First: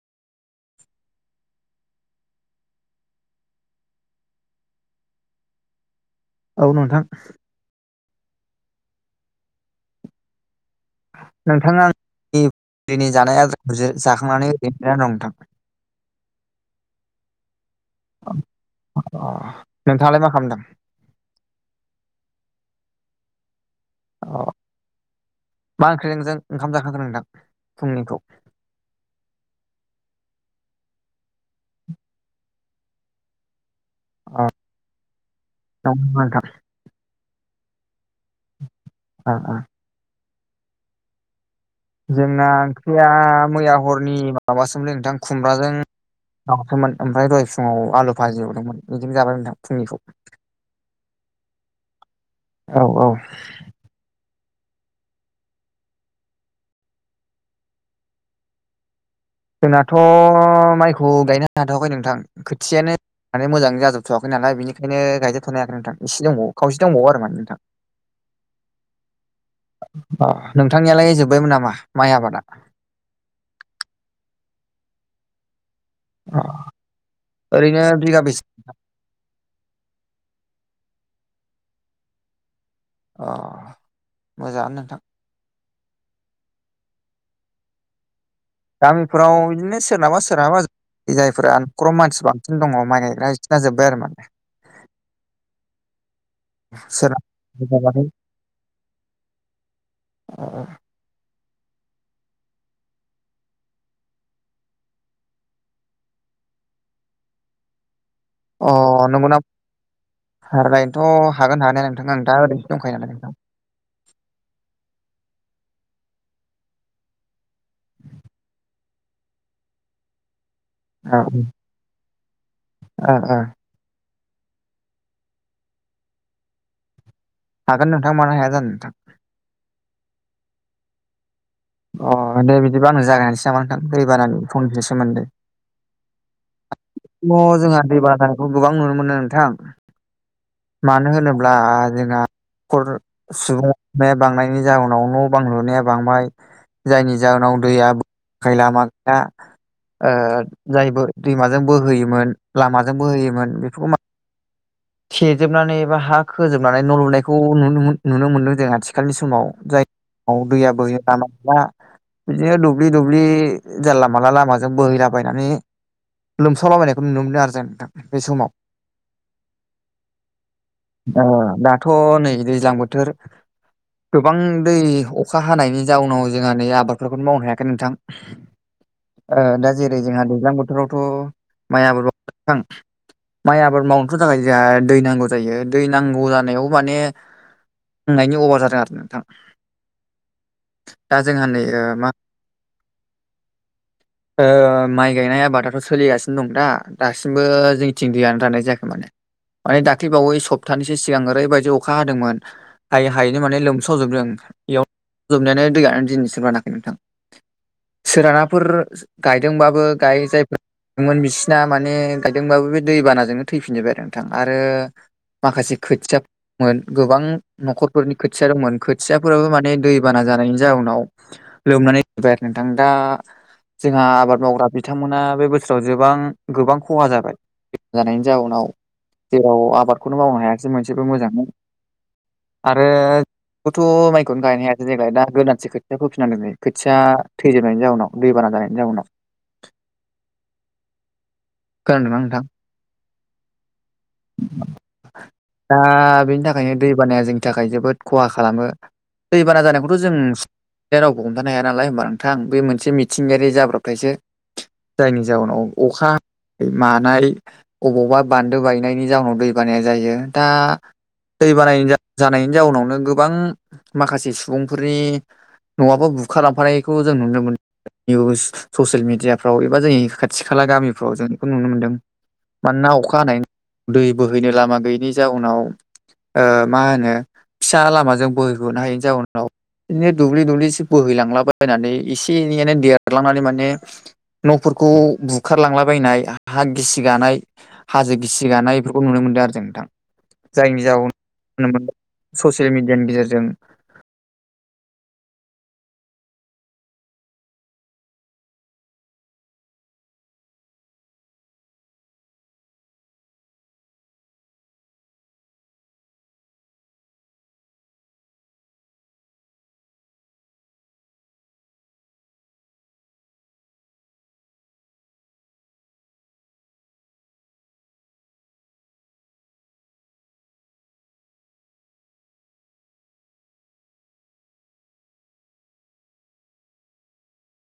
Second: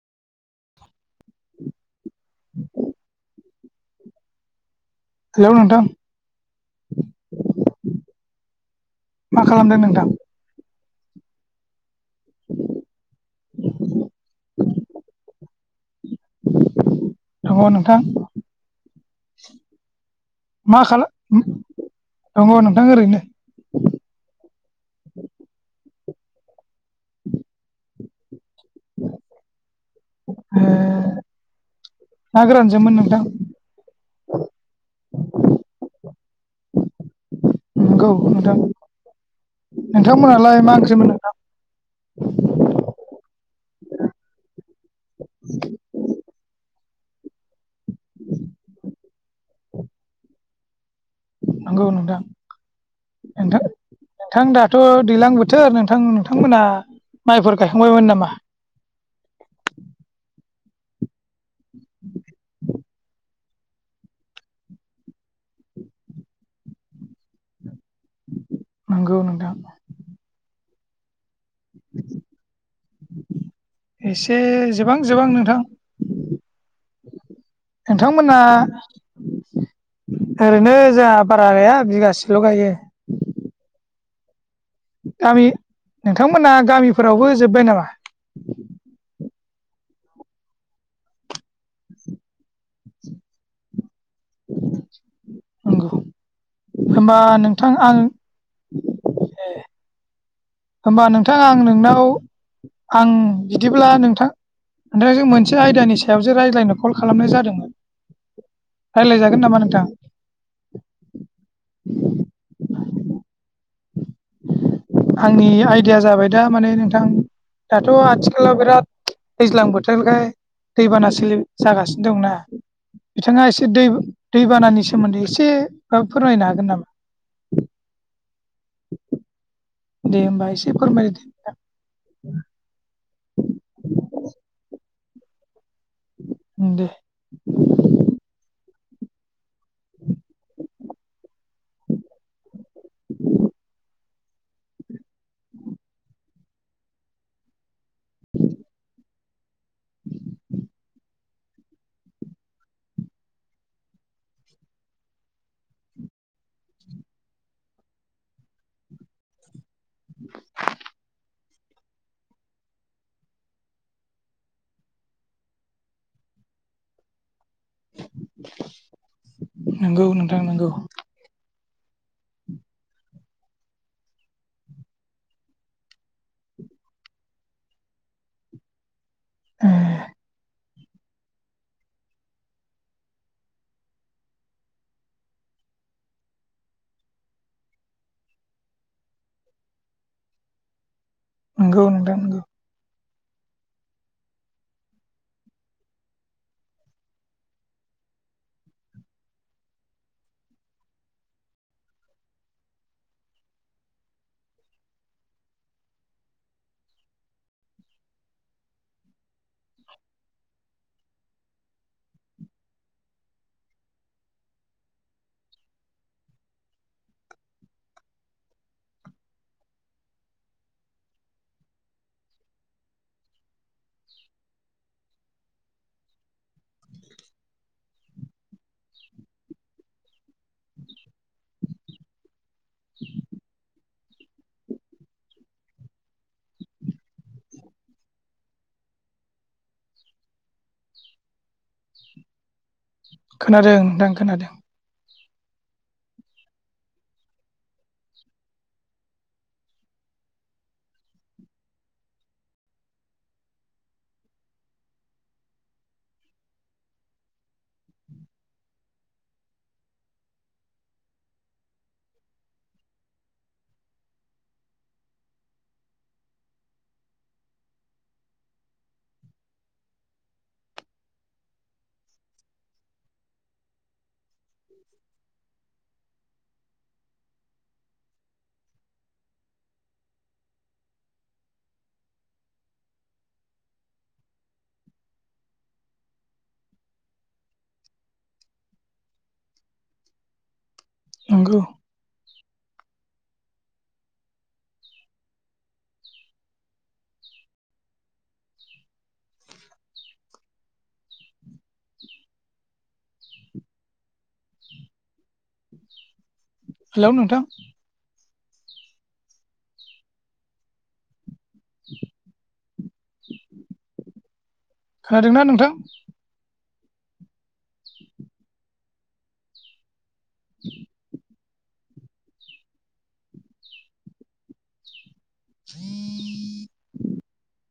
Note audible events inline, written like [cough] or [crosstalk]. [inaudible] Hello नोंथां। औ नोंथां। मा खालामदों नोंथां? नोंथां आं निफ दिनै जानाय आद्राखौजो जाखांनानै ओरैनो दं थां। अबाव नोंथां? अ' अ' नोंथाङालाय मा खालामदों? उम दङो नोंथां ओरैनो। अ' मा ओंख्रि नोंजों ओंखाम जाखांखो नोंथां फुंनिखौ उम ना गोरान जोमोन नोंथां। आ दङो नोंथां। नोंगौ नोंथां। आ आ नोंथांमोनालाय मा ओंख्रिमोन नोंथां? जोंना ओंख्रिया मैया हरनि माबासोमलै नोंथां खुमब्राजों दावसोमोन ओमफाय दहय फुङाव आलु बाजि एवदोंमोन बिदिनो जाबाय नोंथां फुंनिखौ। नंगौ नोंथां औ औ नोंथां नोंथां दाथ' दैलां बोथोर नोंथां नोंथांमोना माइफोर गायखांबायमोन नामा? जोंनाथ' माइखौ गायनो हाथ'वाखै नोंथां खोथियानो माने मोजांङै जाजोबथ'आखै नालाय बेनिखायनो गायजोबथ'नो हायाखै नोंथां एसे दंबावो खावसे दंबावो आरो माने नोंथां। नोंगौ नोंथां। ओ आ नोंथांनियालाय जोबबायमोन नामा माइ आबादा? एसे जोबहां जोबहां नोंथां। अ ओरैनो नोंथां बिगा मोनना बेसे ओरैनो जाहा बारा गाया बिगासेल' गायो। अ मोजाङानो नोंथां गामि नोंथांमोना गामिफोरावबो जोबबाय नामा? गामिफोराव इदिनो सोरनाबा सोरहाबा जायफोरा नखराव मानसि बांसिन दङ माइ गायग्रा बिसिना जोबबाय आरो माने नंगौ होमबा नोंथां आं [inaudible] [unintelligible] [inaudible] [unintelligible] होमबा नोंथां आं नोंनाव आं बिदिब्ला नोंथां नाथां जों मोनसे आयदानि सायावसो रायज्लायनो कल खालामनाय जादोंमोन अ रायज्लायजागोन नंगौना नामा नोंथां [inaudible] रायनोथ' हागोन हानाया नोंथां आं दा ओरैनसो दंखायो नालाय नोंथां आंनि आयदाया जाबाय दा माने नोंथां दाथ' आथिखालाव बिराद दैज्लां बोथोरखाय दैबाना औ सोलि जागासिनो दंना ओ ओ बिथाङा इसे दै दैबानानि सोमोन्दै इसे ओ फोरमायनो हागोन नामा? हागोन नोंथां मानो हाया जानो नोथां दे होमबा एसे फोरमायदो अ दे बिदिबा आंनो जागायनोसै नामा नोंथां दै बानानि फंनैसो सोमोन्दो उम दे म जोंहा दै बानाखौ गोबां नुनो मोनो नोंथां मानो होनो ब्ला जोंहा खर सुबुं बांनायनि जाउनाव न' बां लुनाया बांबाय जायनि जाहोनाव दैया खायलामा ङा ओ जायबो दैमाजों बोहोयोमोन लामाजों बोहोयोमोन बेफोखो मा [inaudible] थेेजोबनानै एबा हा खोजोबनानै न' लुनायखौ नुनोमोन नुनो मोन्दों जों आथिखालनि समाव जाय औ दैया बोहैनान' दा बिदिनो दुब्लि दुब्लि जानला मानला लामाजों बोहैलाबायनानै लोमसावलाबायनायखौ नुनो मोनदों आरो जों नोंथां बे समाव नंगौ नोंथां नंगौ [inaudible] ओ दाथ' नै दैज्लां बोथोर गोबां दै अखा हानायनि जाउनाव जोंहा नै आबादफोरखौनो मावनो हायाखै नोंथां ओ दा जेरै जोंहा दैज्लां बोथ थोरावथ' माइ आबाद [unintelligible] माइ आबाद मावनोथ' थाखाय जोंहा दै नांगौ जायो दै नांगौ जानायाव माने बुंनायनि अभार जादों आरो नोंथां दा जोंहा नै नंगौ ओ मा नोंथां नंगौ [inaudible] ओ माइ गायनाय आबादाथ' सोलिगासिन दं दा दासिमबो जोंनिथिं दैयानो राननाय जायाखै माने माने दाख्लौ बावै सप्तानैसो सिगां ओरैबायदि अखा हादोंमोन हायै हायैनो माने लोमसावजोबदों इयाव जोबनायानो दैयानो दिनैसिम रानाखै नोंथां सोरानाफोर गायदोंबाबो गाय जायफोर मोन बिसिना माने गायदोंबाबो बे दै बानाजोंनो थैफिनबाय आरो नोंथां आरो माखासे खोथिया मोन गोबां न'खरफोरनि खोथिया दंमोन खोथियाफोराबो माने दै बाना जानायनि जाउनाव लोमनानै [unintelligible] आरो नोंथां दा जोंहा आबाद मावग्रा बिथांमोना बे बोसोराव जोबां गोबां खहा जाबाय जानायनि जाउनाव जेराव आबादखौनो मावनो हायासै मोनसेबो मोजांयै आरो खुथ' माइखौनो गायनाया देग्गाय दा गोदानसो खोथिया फोफिन नांदों [unintelligible] खोथिया थैजोबनायनि जाउनाव दै बाना जानायनि जाउनाव [inaudible] खोनादोंना नोंथां? खोनादों नोंथां खोनादों। दा बेनि थाखायनो दै बानाया जोंनि थाखाय जोबोद खहा खालामो दैबाना जानायखौथ' जों दा रावबो हमथानो हाया नालाय होमबा नोंथां बे मोनसे मिथिंगायारि जाब्रबथायसो जायनि जउोनाव अखा ह मानाय अबावबा बान्दो बाय मोननायनि जाउनाव दै बानाया जायो दा दै बानाय जानायनि जाउनावनो गोबां माखासे सुबुंफोरनि न'आबो बुखार लांफानायखौ जों नुनो मोनो। निउस ससियेल मिडियाफ्राव एबा जोंनि खाथि खाला गामिफ्राव जों बेखौ नुनो मोन्दों। मानोना अखा हानायनि दै बोहैनो लामा गैयैनि जाउनाव मा होनो फिसा लामाजों बोहैहनो हायैनि जाउनाव बिदिनो दुब्लि दुब्लिसे बोहैलांलाबायनानै एसे एनैयनो देरलांनानै माने न'फोरखौ बुखारलांलाबायायनाय हा गिसि गानाय हाजो गिसि थिगानाय बेफोरखौ नुनो मोनदों आरो जों नोंथां जायनि जाउाव नंगौ नुनो मोनदों। ससियेल मिडियानि गेजेरजों हेलौ नोंथां। खोनादों ना नोंथां ए